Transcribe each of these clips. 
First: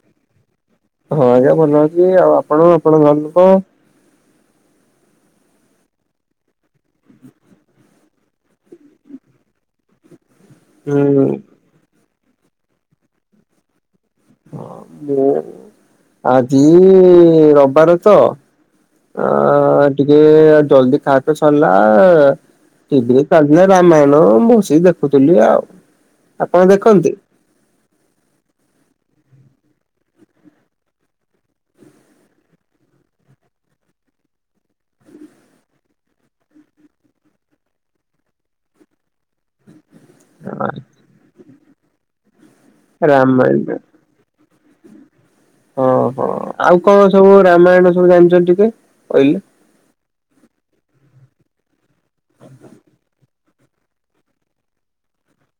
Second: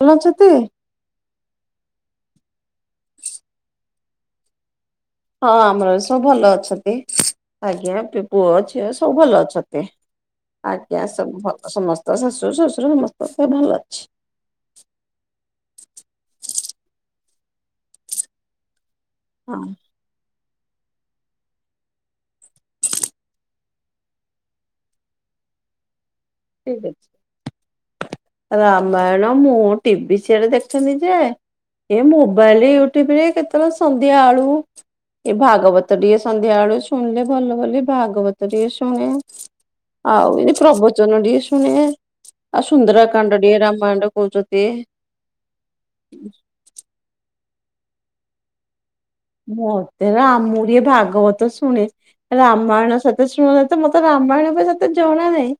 ଆଲୋ ଚୁତି ହଁ, ଆଜ୍ଞା ଭଲ ଅଛି। ଆଉ ଆପଣ ଆପଣ ଙ୍କ ଘର ଲୋକ? ହଁ ଆମର ସବୁ ଭଲ ଅଛନ୍ତି। ଆଜ୍ଞା, ପୁଅ, ଝିଅ ସବୁ ଭଲ ଅଛନ୍ତି। ଆଜ୍ଞା ହୁଁ ସବୁ ଭଲ ସମସ୍ତ ଶାଶୁ ଶ୍ୱଶୁର ସମସ୍ତ ଭଲ ଅଛି। ହଁ ମୁଁ ଆଜି ରବିବାର ତ ହଁ ଅ ଟିକେ ଜଲ୍ଦି ଖାଇତେ ସରିଲା। ଟିଭିରେ ଚାଲିଥିଲା ରାମାୟଣ ମୁଁ ବସିକି ଦେଖୁଥିଲି ଆଉ। ଆପଣ ଠିକ୍ ଦେଖନ୍ତି? ଅଛି। ରାମାୟଣ ମୁଁ ଟିଭି ସିଏରେ ଦେଖେନି ଯେ। ଏ ମୋବାଇଲ୍ ୟୁଟ୍ୟୁବ୍ ରେ କେତବଳେ ସନ୍ଧ୍ୟା ଆଳୁ। ଏ ଭାଗବତ ଟିକେ ସନ୍ଧ୍ୟା ବେଳୁ ଶୁଣିଲେ ଭଲ ବୋଲି ଭାଗବତ ଟିକେ ଶୁଣେ। ଆଉ ଏ ପ୍ରବଚନ ଟିକେ ଶୁଣେ ଆଉ ସୁନ୍ଦରାକାଣ୍ଡଟିଏ ରାମାୟଣ ରାମାୟଣରେ କହୁଚନ୍ତି। ଏ। ଓ ହୋ ଆଉ କଣ ସବୁ ରାମାୟଣ ସବୁ ଜାଣିଛନ୍ତି ଟିକେ କହିଲେ? ମତେ କଣ ଆ ମୁଁ ଟିକେ ଭାଗବତ ଶୁଣେ ରାମାୟଣ ସତେ ସୁ ଣେ ତ ମୋତେ ରାମାୟଣ ତ ସେତେ ଜଣା ନାହିଁ।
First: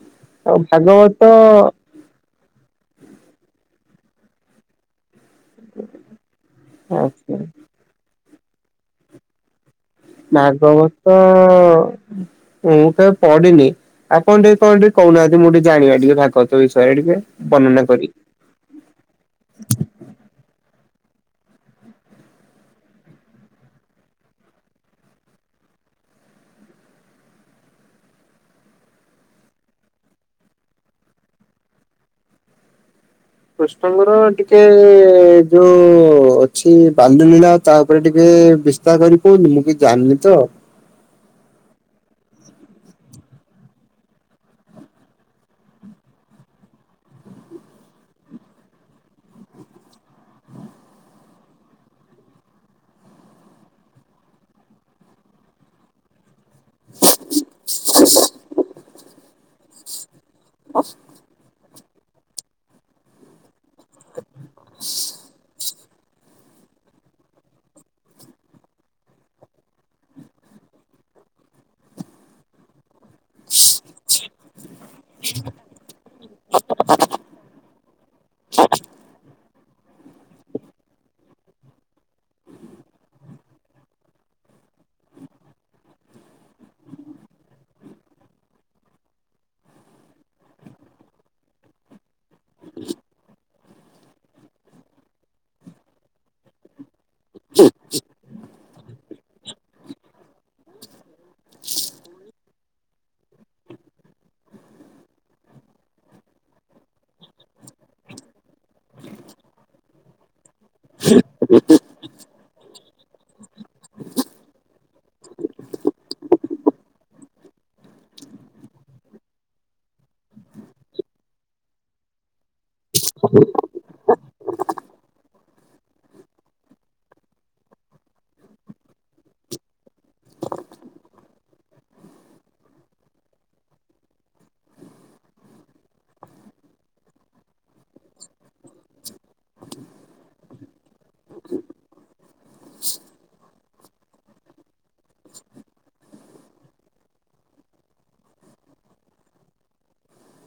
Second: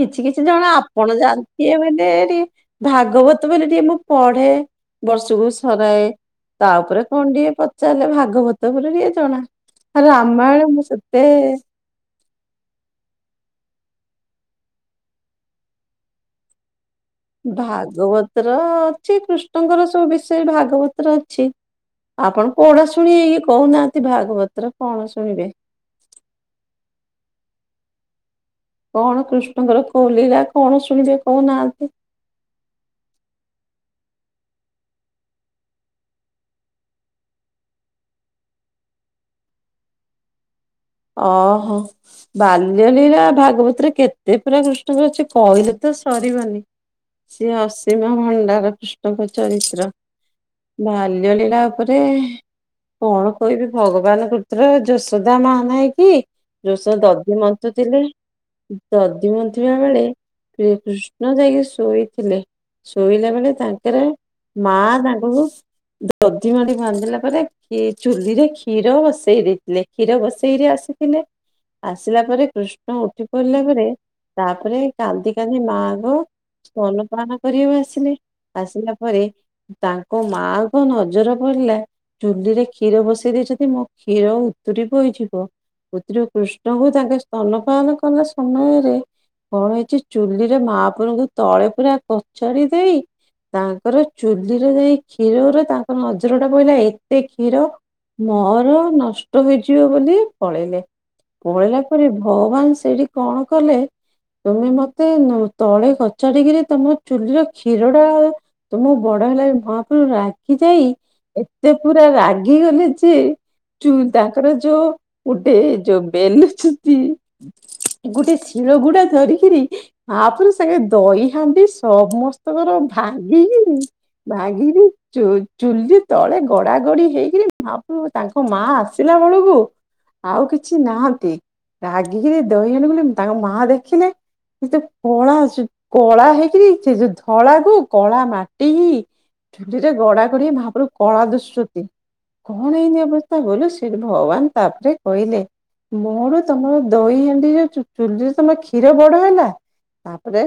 କିଛି କିଛି ଆଉ ଜଣ ଆପଣ ଭାଗବତ ଯାଣିଥିବେ ବୋଇଲେ ଟିକେ। ଭାଗବତ ବୋଇଲେ ଟିକେ ମୁଁ ପଢେ। ବର୍ଷକୁ ସରାଏ ତା ଉପରେ କଣ ଆଚ୍ଛା। ଟିକେ‌ ପଚାରିଲେ ଭାଗବତ ବୋଲି ଟିକେ ଜଣା। ରାମାୟଣ ମୁଁ ଭାଗବତ, ସେତେ ମୁଁ ତ ପଡିନି। ଆପଣ ଟିକେ କଣ ଟିକେ କହୁନାହାନ୍ତି ମୁଁ ଟିକେ ଜାଣିବା ଟିକେ ଭାଗବତ ବିଷୟରେ ଟିକେ। ବର୍ଣ୍ଣନା କରି। ଭାଗବତର ଅଛି କୃଷ୍ଣଙ୍କର ସବୁ ବିଷୟରେ ଭାଗବତରେ ଅଛି। ଆପଣ କୋଉଡା ଶୁଣିବେ କି କହୁନାହାନ୍ତି ଭାଗବତ୍ ର କଣ ଶୁଣିବେ? କଣ କୃଷ୍ଣଙ୍କ ର କୋଉ ଲୀଳା କଣ ଶୁଣିବେ କଉ ନାହାନ୍ତି? କୃଷ୍ଣଙ୍କର ଟିକେ ଯୋଉ ଅଛି ବାଲ୍ୟ ଲୀଳା ତା ଉପରେ ଟିକେ ବିସ୍ ଚିନ୍ତା କରି କହୁଥିଲି। ମୁଁ କିଛି ଜାଣିନି ତ। ଅ ହଁ। ବାଲ୍ୟଲୀଳା ଭାଗବତ ରେ କେତେ ପୁରା ବୃଷ୍ଟି କରିଛି କଇଲେ ତ ସରିବନି। ସିଏ ଅସୀମ ଭଣ୍ଡାର କୃଷ୍ଣଙ୍କ ଚରିତ୍ର। ବାଲ୍ୟଲୀଳା ଉପରେ। କଣ କହିବି ଭଗବାନ ପୂତ୍ର ଯଶୋଦା ମା। ନାଇଁ କି ଯୋଉ ସେ ଦଧି ମନ୍ଥୁଥିଲେ ଦଧି ମନ୍ଥିବା ବେଳେ। କିଏ କୃଷ୍ଣ ଯାଇକି ଶୋଇଥିଲେ ଶୋଇଲା ବେଳେ ତାଙ୍କେରେ। ମା ତାଙ୍କ କୁ। ଦଧି ଭାଣ୍ଡି ଭାଙ୍ଗିଲା ପରେ ଖି ଚୁଲିରେ କ୍ଷୀର ବସେଇ ଦେଇଥିଲେ କ୍ଷୀର ବସ ଇ କିରି ଆସିଥିଲେ ଆସିଲା ପରେ କୃଷ୍ ତୁ ଉଠି ପଡିଲା ପରେ ତାପରେ କାନ୍ଦି କାନ୍ଦି ମାଙ୍କୁ। ସ୍ତନପାନ କରିବାକୁ ଆସିଲେ ଆସିଲା ପରେ‌। ତାଙ୍କ ମାଆଙ୍କ ନଜର ପଡିଲା। ଚୁଲିରେ କ୍ଷୀର ବସେଇ ଦେଇଛନ୍ତି ମୋ କ୍ଷୀର ଉତୁରି ପଇଚି। କୂଅ ପୁତ୍ରି କୃଷ୍ଣଙ୍କୁ ତାଙ୍କେ ସ୍ତନ ପାଳନ କଲା ସମୟରେ। କଣ ହେଇଛି ଚୁଲିରେ ମାପୁରୁ ଙ୍କୁ ତଳେ ପୁରା କଚାଡି ଦେଇ। ତାଙ୍କର ଚୁଲିରେ ଯାଇ କ୍ଷୀର ଗୁରା ତାଙ୍କ ନଜରଟା ପଇଲା ଏ ଏତେ କ୍ଷୀର ମୋର ନଷ୍ଟ ହୋଇଯିବ ବୋଲି ପଳେଇଲେ। ପଳେଇଲା ପରେ ଭଗବାନ ସେଇଠି କଣ କଲେ। ତମେ ମତେ ନୁ ତଳେ କଚାଡିକିରି ତମ ଚୁଲିର କ୍ଷୀରଟା। ତ ମୁଁ ବଡ ହେଲେ ମହାପ୍ରଭୁ ରାଗି ଯାଇ। ଏତେ ପୁରା ରାଗିଗଲେ ଯେ ଚୁଲି ତାଙ୍କର ଯୋଉ। ଗୁଟେ ଯୋଉ ବେଲୁଛୁତି ଗୁଟେ ଶିଳ ଗୁଡା ଧରିକିରି‌। ମାହାପୁରୁ ସାଙ୍ଗେ ଦହି ହାଣ୍ଡି ସମସ୍ତଙ୍କର ଭାଙ୍ଗିକିରି। ଭାଙ୍ଗିକି‌। ଚୁ ଚୁଲି ତଳେ ଗଡା ଗଡି ହେଇକିରି ମହାପ୍ରଭୁ ତାଙ୍କ ମା ଆସିଲା ବେଳକୁ। ଆଉ କିଛି ନାହାନ୍ତି ରାଗିକିରି ଦହି ହାଣ୍ଡି ମାନେ ତାଙ୍କ ମା ଦେଖିଲେ। ସେ ତ କଳା ଆଛୁ। କଳା ହେଇକିରି ସେ ଯୋଉ ଧଳାକୁ କଳା ମାଟିିକି‌। ଝୁଲିରେ ଗଡା ଗଡି ହେଇକି ମାହାପୁରୁ କଳା ଦିଶୁଛନ୍ତି। କଣ ଏଇଁତି ଅବସ୍ଥା ବୋଇଲେ ସେଇଠି ଭଗବାନ ତାପରେ କହିଲେ। ମୋର ତମର ଦହି ହାଣ୍ଡି ରେ ଚୁ ଚୁଲିରେ ତମ କ୍ଷୀର ବଡ ହେଲା। ତାପରେ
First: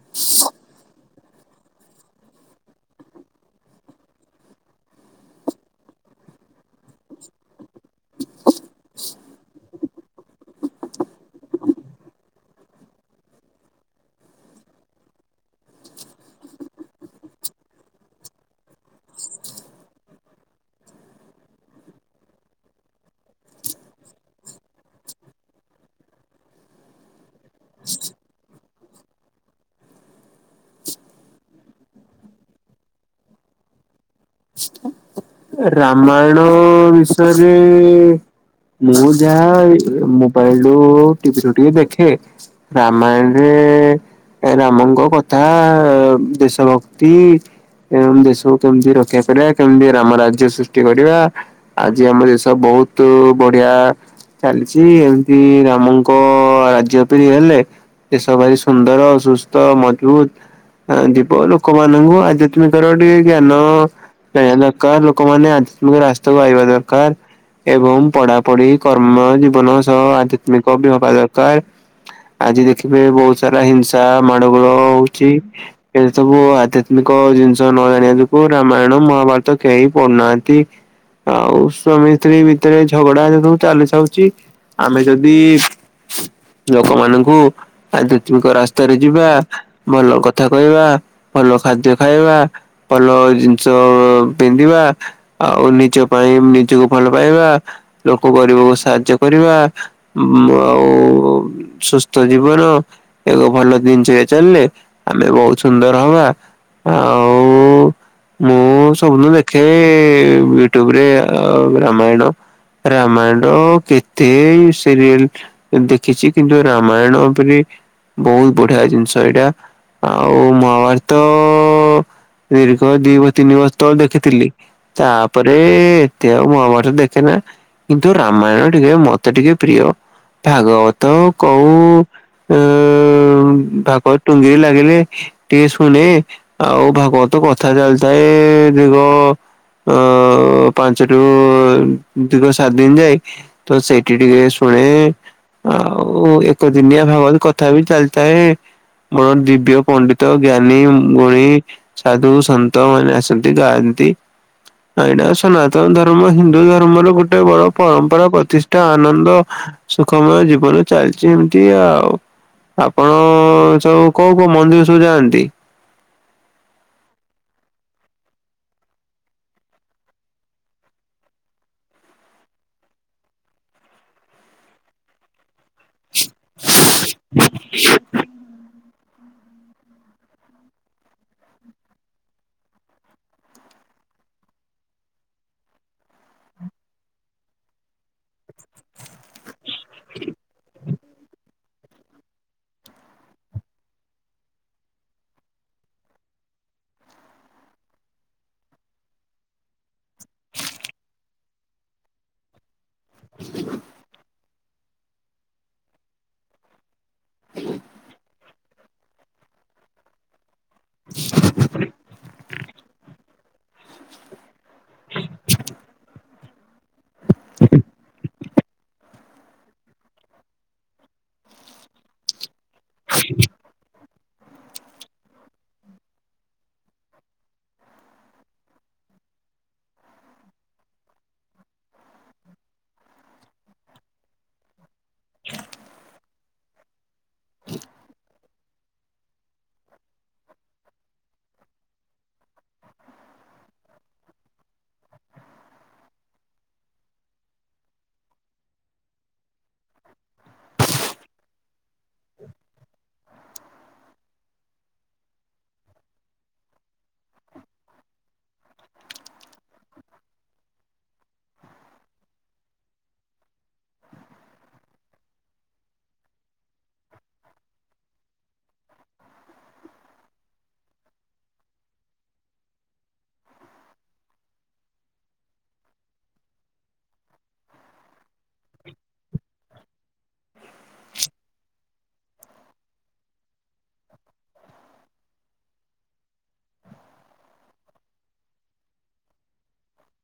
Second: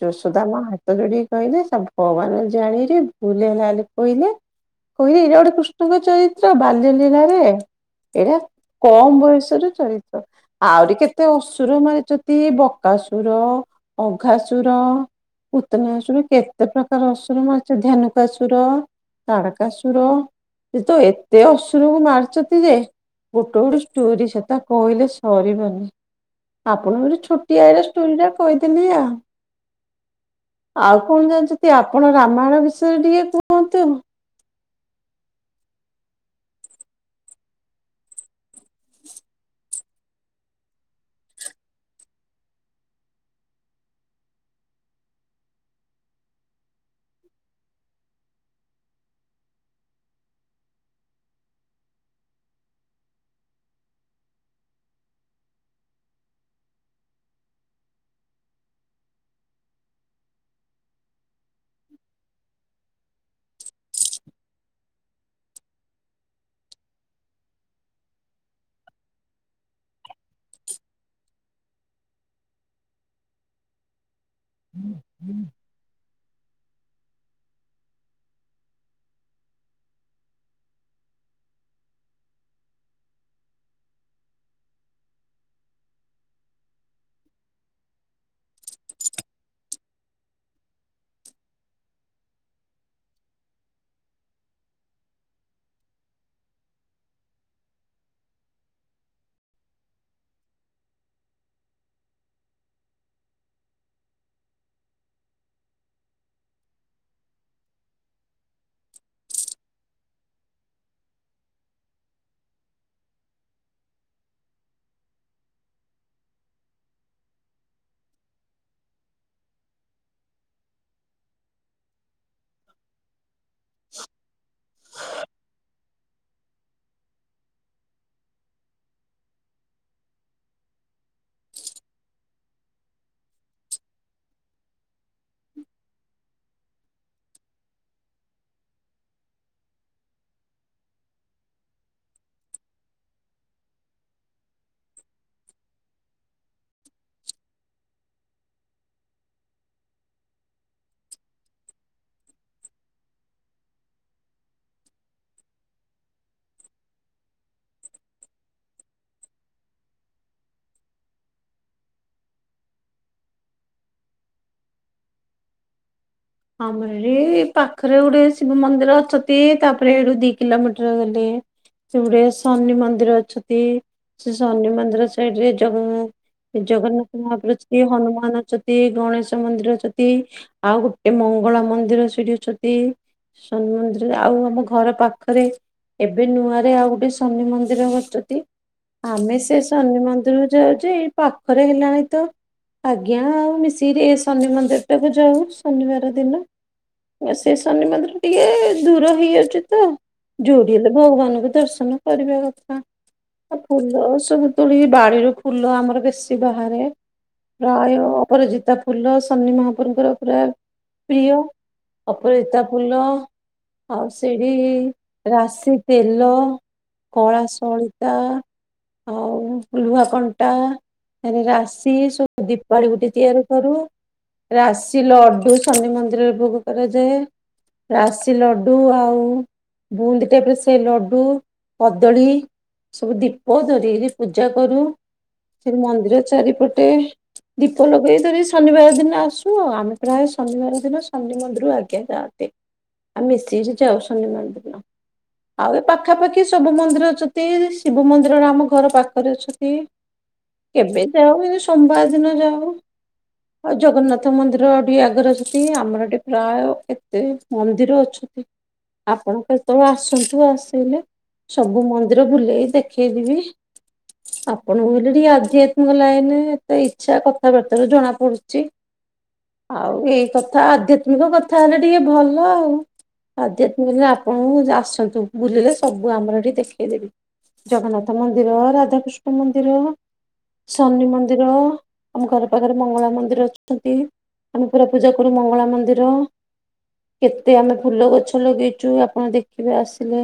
ଯୋଶୋଦା ମା ହାତ ଯୋଡିିକି କହିଲେ ଭଗବାନ ଜାଣେ ଭୁଲ ହେଲା କହିଲେ। କହିଲି ଏଇଟା ଗୋଟେ କୃଷ୍ଣଙ୍କ ଚରିତ୍ର ବାଲ୍ୟ ଲୀଳାରେ। ଏଇଟା କମ ବୟସରୁ ଚରିତ୍ର। ଆଉରି କେତେ ଅସୁର ମାରିଚତି ବକାସୁର, ଅଘାସୁର। ପୁତନାସୁର କେତେ ପ୍ରକାର ଅସୁର ମାରିଚୁ ଧେନୁକାସୁର। ତାଡକାସୁର ଇଏ ତ ଏତେ ଅସୁରକୁ ମାରିଛନ୍ତି ଯେ ଗୋଟେ ଗୋଟେ ଷ୍ଟୋରି ସେତ କହିଲେ ସରିବନି। ଆପଣଙ୍କୁ ଗୋଟେ ଛୋଟିଆରେ ଷ୍ଟୋରିଟା କହିଦେଲି ଆଉ। ଆଉ କଣ ଜାଣିଛନ୍ତି ଆପଣ ରାମାୟଣ ବିଷୟରେ ଟିକେ କୁହନ୍ତୁ? ରାମାୟଣ ବିଷୟରେ ମୁଁ ଯାହା ଏଇ ମୋବାଇଲ୍ ରୁ ଟିଭିରୁ ଟିକେ ଦେଖେ। ରାମାୟଣରେ ରାମଙ୍କ କଥା ଦେଶ ଭକ୍ତି ଏ ଆମ୍ ଦେଶକୁ କେମ୍ତି ରକ୍ଷା କରିବା କେମ୍ଦିଆ ରାମ ରାଜ୍ୟ ସୃଷ୍ଟି କରିବା ଆଜି ଆମ ଦେଶ ବହୁତୁ ବଢିଆ। ଚାଲିଛି ଏମିତି ରାମଙ୍କ ରାଜ୍ୟ ପାଇଁ ହେଲେ। ଦେଶ ଭାରି ସୁନ୍ଦର ସୁସ୍ଥ ମଜବୁତ ଯିବ ଲୋକମାନଙ୍କୁ ଆଧ୍ୟାତ୍ମିକର ଟିକେ ଜ୍ଞାନ ହେଲା। ଦରକାର ଲୋକମାନେ ଆମିକ ରାସ୍ତାକୁ ଆଇବା ଦରକାର। ଏବଂ ପଢାପଢି କର୍ମ ଜୀବନ ସହ ଆଧ୍ୟାତ୍ମିକ ବିଭବା ଦରକାର। ଆଜି ଦେଖିବେ ବହୁତ ସାରା ହିଂସା ମାଡଗୋଳ ହଉଛି। ଏ ସବୁ ଆଧ୍ୟାତ୍ମିକ ଜିନିଷ ନ ଜାଣିବାକୁ ରାମାୟଣ, ମହାଭାରତ କେହି ପଡୁନାହାନ୍ତି। ଆଉ ସ୍ୱାମୀ ସ୍ତ୍ରୀ ଭିତରେ ଝଗଡା ସବୁ ଚାଲି ଥାଉଛି। ଆମେ ଯଦି ଲୋକମାନଙ୍କୁ ଆଧ୍ୟାତ୍ମିକ ରାସ୍ତାରେ ଯିବା, ଭଲ କଥା କହିବା, ଭଲ ଖାଦ୍ୟ ଖାଇବା। ଭଲ ଜିନିଷ ଅ ପିନ୍ଧିବା। ଆଉ ନିଜ ପାଇଁ ନିଜକୁ ଭଲ ପାଇବା। ଲୋକ ଗରିବକୁ ସାହାଯ୍ୟ କରିବା। ମୁ ଆଉ ସୁସ୍ଥ ଜୀବନ ଏକ ଭଲ ଜିନିଷ ଚାଲିଲେ ଆମେ ବହୁତ ସୁନ୍ଦର ହବା। ଆଉ ମୁଁ ସବୁଦିନ ଦେଖେ ୟୁଟ୍ୟୁବରେ ଆ ରାମାୟଣ ରାମାୟଣ କେତେ ସିରିଏଲ ଦେଖିଛି କିନ୍ତୁ ରାମାୟଣ ଉପରେ ବହୁତ ବଢିଆ ଜିନିଷ ଏଇଟା। ଆଉ ମହାଭାରତ ଦୀର୍ଘ ଦି ତ ଦେଖିଥିଲି ତାପରେ ଏତେ ଆଉ ମୁଁ ଆମରେ ଦେଖେନା କିନ୍ତୁ ରାମାୟଣ ଟିକେ ମତେ ଟିକେ ପ୍ରିୟ। ଭାଗବତ କହୁ, ଉଁ ଭାଗବତ ଟୁଙ୍ଗିରେ ଲାଗିଲେ ଟିକଏ ଶୁଣେ। ଆଉ ଭାଗବତ କଥା ଚାଲିଥାଏ ଦିଘ ଅ ପାଞ୍ଚ ଟୁ ଦୀର୍ଘ ସାତ ଦିନ ଯାଏ। ତ ସେଇଠି ଟିକେ ଶୁଣେ। ଆଉ ଏକ ଦିନିଆ ଭାବରେ କଥା ବି ଚାଲିଥାଏ। ମୋର ଦିବ୍ୟ ପଣ୍ଡିତ, ଜ୍ଞାନୀ, ଗୁଣୀ, ସାଧୁ, ସନ୍ତ ମାନେ ଆସନ୍ତି। ଗାନ୍ତି ଏଇଟା ସନାତନ ଧର୍ମ ହିନ୍ଦୁ ଧର୍ମର ଗୋଟେ ବଡ ପରମ୍ପରା ପ୍ରତିଷ୍ଠା ଆନନ୍ଦ ସୁଖମୟ ଜୀବନ ଚାଲିଛି ଏମିତି ଆଉ। ଆପଣ ସବୁ କୋଉ କୋଉ ମନ୍ଦିର ସବୁ ଯାଆନ୍ତି? ଆମର ଏଇ ପାଖରେ ଗୋଟେ ଶିବ ମନ୍ଦିର ଅଛନ୍ତି। ତାପରେ ଏଇଠୁ ଦି କିଲୋମିଟର ଗଲେ ସେ ଗୁଟେ ଶନି ମନ୍ଦିର ଅଛନ୍ତି, ସେ ଶନି ମନ୍ଦିର ହେତିରେ ଜଗର ଜଗନ୍ନାଥ ମହାପୁରୁ ଅଚତି ହନୁମାନ ଅଚତି ଗଣେଶ ମନ୍ଦିର ଅଚ ତି ଆଉ ଗୁଟେ ମଙ୍ଗଳା ମନ୍ଦିର ସେଠି ଅଚତି। ଶନି ମନ୍ଦିର ଆଉ ଆମ ଘର ପାଖରେ ଏବେ ନୂଆରେ ଆଉ ଗୁଟେ ଶନି ମନ୍ଦିର ବସିଚନ୍ତି ଆମେ ସେ ଶନି ମନ୍ଦିର ଯାଉଚି। ପାଖରେ ହେଲାଣି ତ ଆଜ୍ଞା ଆଉ ମିଶିକି ଶନି ମନ୍ଦିର ଟାକୁ ଯାଉ ଶନିବାର ଦିନ ସେ ଶନି ମନ୍ଦିର ଟିକେ ଦୂର ହେଇଯାଉଚି ତ। ଯଉଠି ହେଲେ ଭଗବାନଙ୍କୁ ଦର୍ଶନ କରିବା କଥା। ଆଉ ଫୁଲ ସବୁ ତୁଳିକି, ବାଡିରୁ ଫୁଲ ଆମର ବେଶୀ ବାହାରେ। ପ୍ରାୟ ଅପରାଜିତା ଫୁଲ ଶନି ମହାପୁରୁଙ୍କର ପୁରା ପ୍ରିୟ ଅପରାଜିତା ଫୁଲ ଆଉ ସେଠି ରାଶି ତେଲ କଳା ସଳିତା ଆଉ ଲୁହା କଣ୍ଟା ଆରେ ରାଶି ସବୁ ଦୀପଳି ଗୁଟେ ତିଆରି କରୁ ରାଶି ଲ ହେ ଶନି ମନ୍ଦିରରେ ଭୋଗ କରାଯାଏ ରାଶି ଲଡୁ ଆଉ ବୁନ୍ଦି ଟାଇପର ସେଇ ଲଡୁ କଦଳୀ ସବୁ ଦୀପ ଧରିକିରି ପୂଜା କରୁ। ସେଠି ମନ୍ଦିର ଚାରିପଟେ ଦୀପ ଲଗେଇ ଧରି ଶନିବାର ଦିନ ଆସୁ ଆଉ ଆମେ ପ୍ରାୟ ଶନିବାର ଦିନ ଶନି ମନ୍ଦିରୁ ଆଜ୍ଞା ଯାଆନ୍ତି। ଆଉ ମିଶିକିରି ଯାଉସନ୍ତି ମନ୍ଦିର। ହ ଆଉ ଏ ପାଖାପାଖି ସବୁ ମନ୍ଦିର ଅଛତି ଶିବ ମନ୍ଦିରରେ ଆମ ଘର ପାଖରେ ଅଛତି। କେବେ ଯାଉ ଏଜଉ ସୋମବାର ଦିନ ଯାଉ ଆଉ ଜଗନ୍ନାଥ ମନ୍ଦିର ଇ ଆଗର ଯେତିକି ଆମର ଏଠି ପ୍ରାୟ କେତେ ମନ୍ଦିର ଅଛତି। ଆପଣ କେତେବେଳେ ଆସନ୍ତୁ ଆସିଲେ ସବୁ ମନ୍ଦିର ବୁଲେଇି ଦେଖେଇଦେବି। ଆପଣଙ୍କୁ ହେଲେ ଟିକେ ଆଧ୍ୟାତ୍ମିକ ଲାଇନରେ ଏତେ ଇଚ୍ଛା କଥାବାର୍ତ୍ତାରୁ ଜଣା ପଡୁଛି। ଆଉ ଏଇ କଥା ଆଧ୍ୟାତ୍ମିକ କଥା ହେଲେ ଟିକେ ଭଲ ଆଉ। ଆଧ୍ୟାତ୍ମିକ ହେଲେ ଆପଣଙ୍କୁ ଆସନ୍ତୁ ବୁଲିଲେ ସବୁ ଆମର ଏଠି ଦେଖେଇଦେବି। ଜଗନ୍ନାଥ ମନ୍ଦିର ରାଧାକୃଷ୍ଣ ମନ୍ଦିର ଶନି ମନ୍ଦିର ଆମ ଘର ପାଖରେ ମଙ୍ଗଳା ମନ୍ଦିର ଅଛନ୍ତି। ଆମେ ପୁରା ପୂଜା କରୁ ମଙ୍ଗଳା ମନ୍ଦିର। କେତେ ଆମେ ଫୁଲ ଗଛ ଲଗେଇଚୁ ଆପଣ ଦେଖିବେ ଆସିଲେ।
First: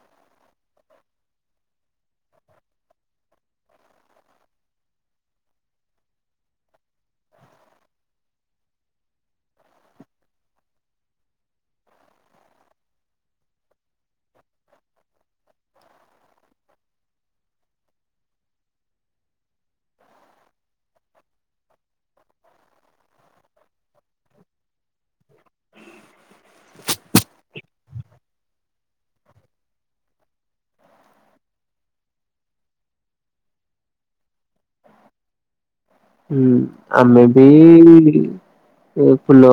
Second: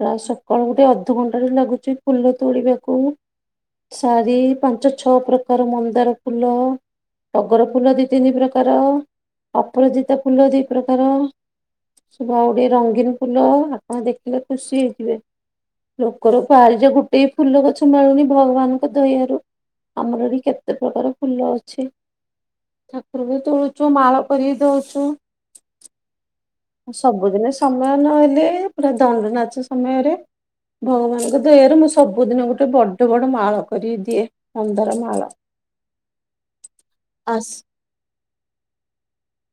ପ୍ରାୟ ସକାଳୁ ଗୁଟେ ଅଧଘଣ୍ଟାଟେ ଲାଗୁଚି ଫୁଲ ତୁଳିବାକୁ। ଶାରି ପାଞ୍ଚ ଛଅ ପ୍ରକାର ମନ୍ଦାର ଫୁଲ ଟଗର ଫୁଲ ଦି ତିନି ପ୍ରକାର ଅପରାଜିତା ଫୁଲ ଦି ପ୍ରକାର ୁ ଆଉ ବି ରଙ୍ଗୀନ ଫୁଲ ଆପଣ ଦେଖିଲେ ଖୁସି ହେଇଯିବେ। ଲୁକର ବାରିଜେ ଗୁଟେ ଫୁଲ ଗଛ ମିଳୁନି ଭଗବାନଙ୍କ ଦୟାରୁ ଆମର ଏଠି କେତେ ପ୍ରକାର ଫୁଲ ଅଛି। ଠାକୁରଙ୍କୁ ତୁଳୁଚୁ ମାଳ କରିକି ଦଉଚୁ ହଁ ସବୁଦିନ ସମୟ ନହେଲେ ପୁରା ଦଣ୍ଡ ନାଚ ସମୟରେ ଭଗବାନଙ୍କ ଦୟାରୁ ମୁଁ ସବୁଦିନ ଗୁଟେ ବଡ ବଡ ମାଳ କରିକି ଦିଏ ମନ୍ଦାର ମାଳ। ହୁଁ ଆମେ ବି ଆସ୍ ଇ ଇ ଏ ଫୁଲ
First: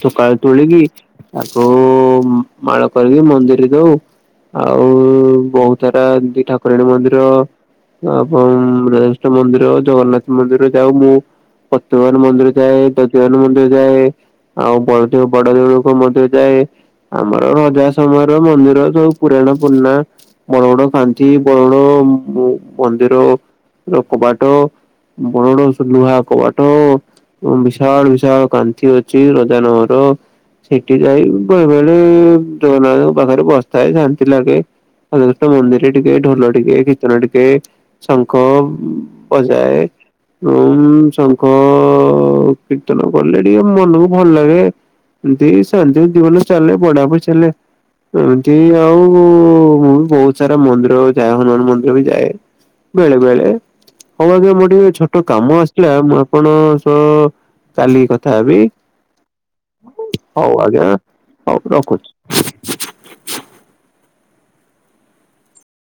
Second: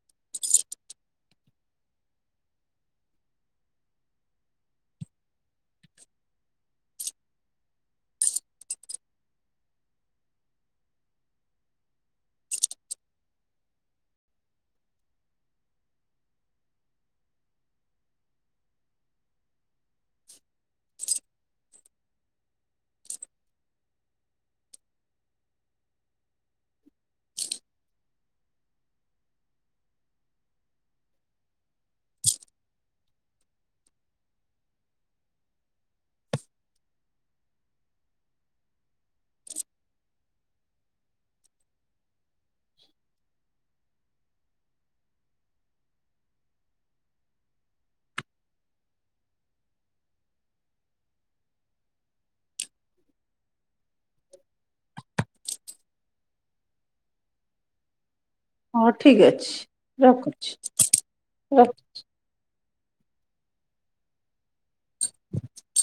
ସକାଳେ ତୁଳିକି ତାକୁ ମାଳ କରିକି ମନ୍ଦିରେ ଦଉ। ଆଉ ବହୁତ ସାରା ଏମତି ଠାକୁରାଣୀ ମନ୍ଦିର ଆ ଆପଣ [inaudible] ମନ୍ଦିର ଜଗନ୍ନାଥ ମନ୍ଦିର ଯାଉ ମୁଁ ପତିତପାବନ ମନ୍ଦିର ଯାଏ ଦଧିବାମନ ମନ୍ଦିର ଯାଏ। ଆଉ ବ ବଡଦଉ ଲୋକ ମଧ୍ୟ ଯାଏ। ଆମର ରଜା ସମୟର ମନ୍ଦିର ସବୁ ପୁରାଣ ପୁରୁଣା ବରଣ ଖାନ୍ତି ବରଣ ମନ୍ଦିରର କବାଟ ବଣଡ ଲୁହା କବାଟ। ବିଶାଳ ବିଶାଳ କାନ୍ନ୍ତି ଅଛି ରଜ ନମର ସେଠି ଯାଇ ବେଳେ ବେଳେ ଜଗନ୍ନାଥଙ୍କ ପାଖରେ ବସିଥାଏ ଶାନ୍ତି ଲାଗେ। ମନ୍ଦିର ଟିକେ ଢୋଲ ଟିକେ କୀର୍ତନ ଟିକେ। ଶଙ୍କ ପ ଯାୟ ଉ ଶଙ୍ଖ କୀର୍ତ୍ତନ କଲେ ଟିକେ ମନକୁ ଭଲ ଲାଗେ। ଦ ସଧ୍ୟ ଜବନ ଚା ବଡ଼ାପ ଚାଲ। ଏମିତି ଆଉ ମୁଁ ବି ବହୁତ ସାରା ମନ୍ଦିର ଯାଏ ହନୁମାନ ମନ୍ଦିର ବି ଯାଏ। ବେଳେ ବେଳେ ହଉ ଆଜ୍ଞା ମୋ ଟିକେ ଛୋ ଗୋଟ କାମ ଆସିଲା ମୁଁ ଆପଣ ସହ କାଲି କଥା ଥା ହେବି ହଁ ଠିକ୍ ଅଛି ରଖୁଛି। ହଉ ଆଜ୍ଞା ହଉ ର ରଖୁଛି। [inaudible]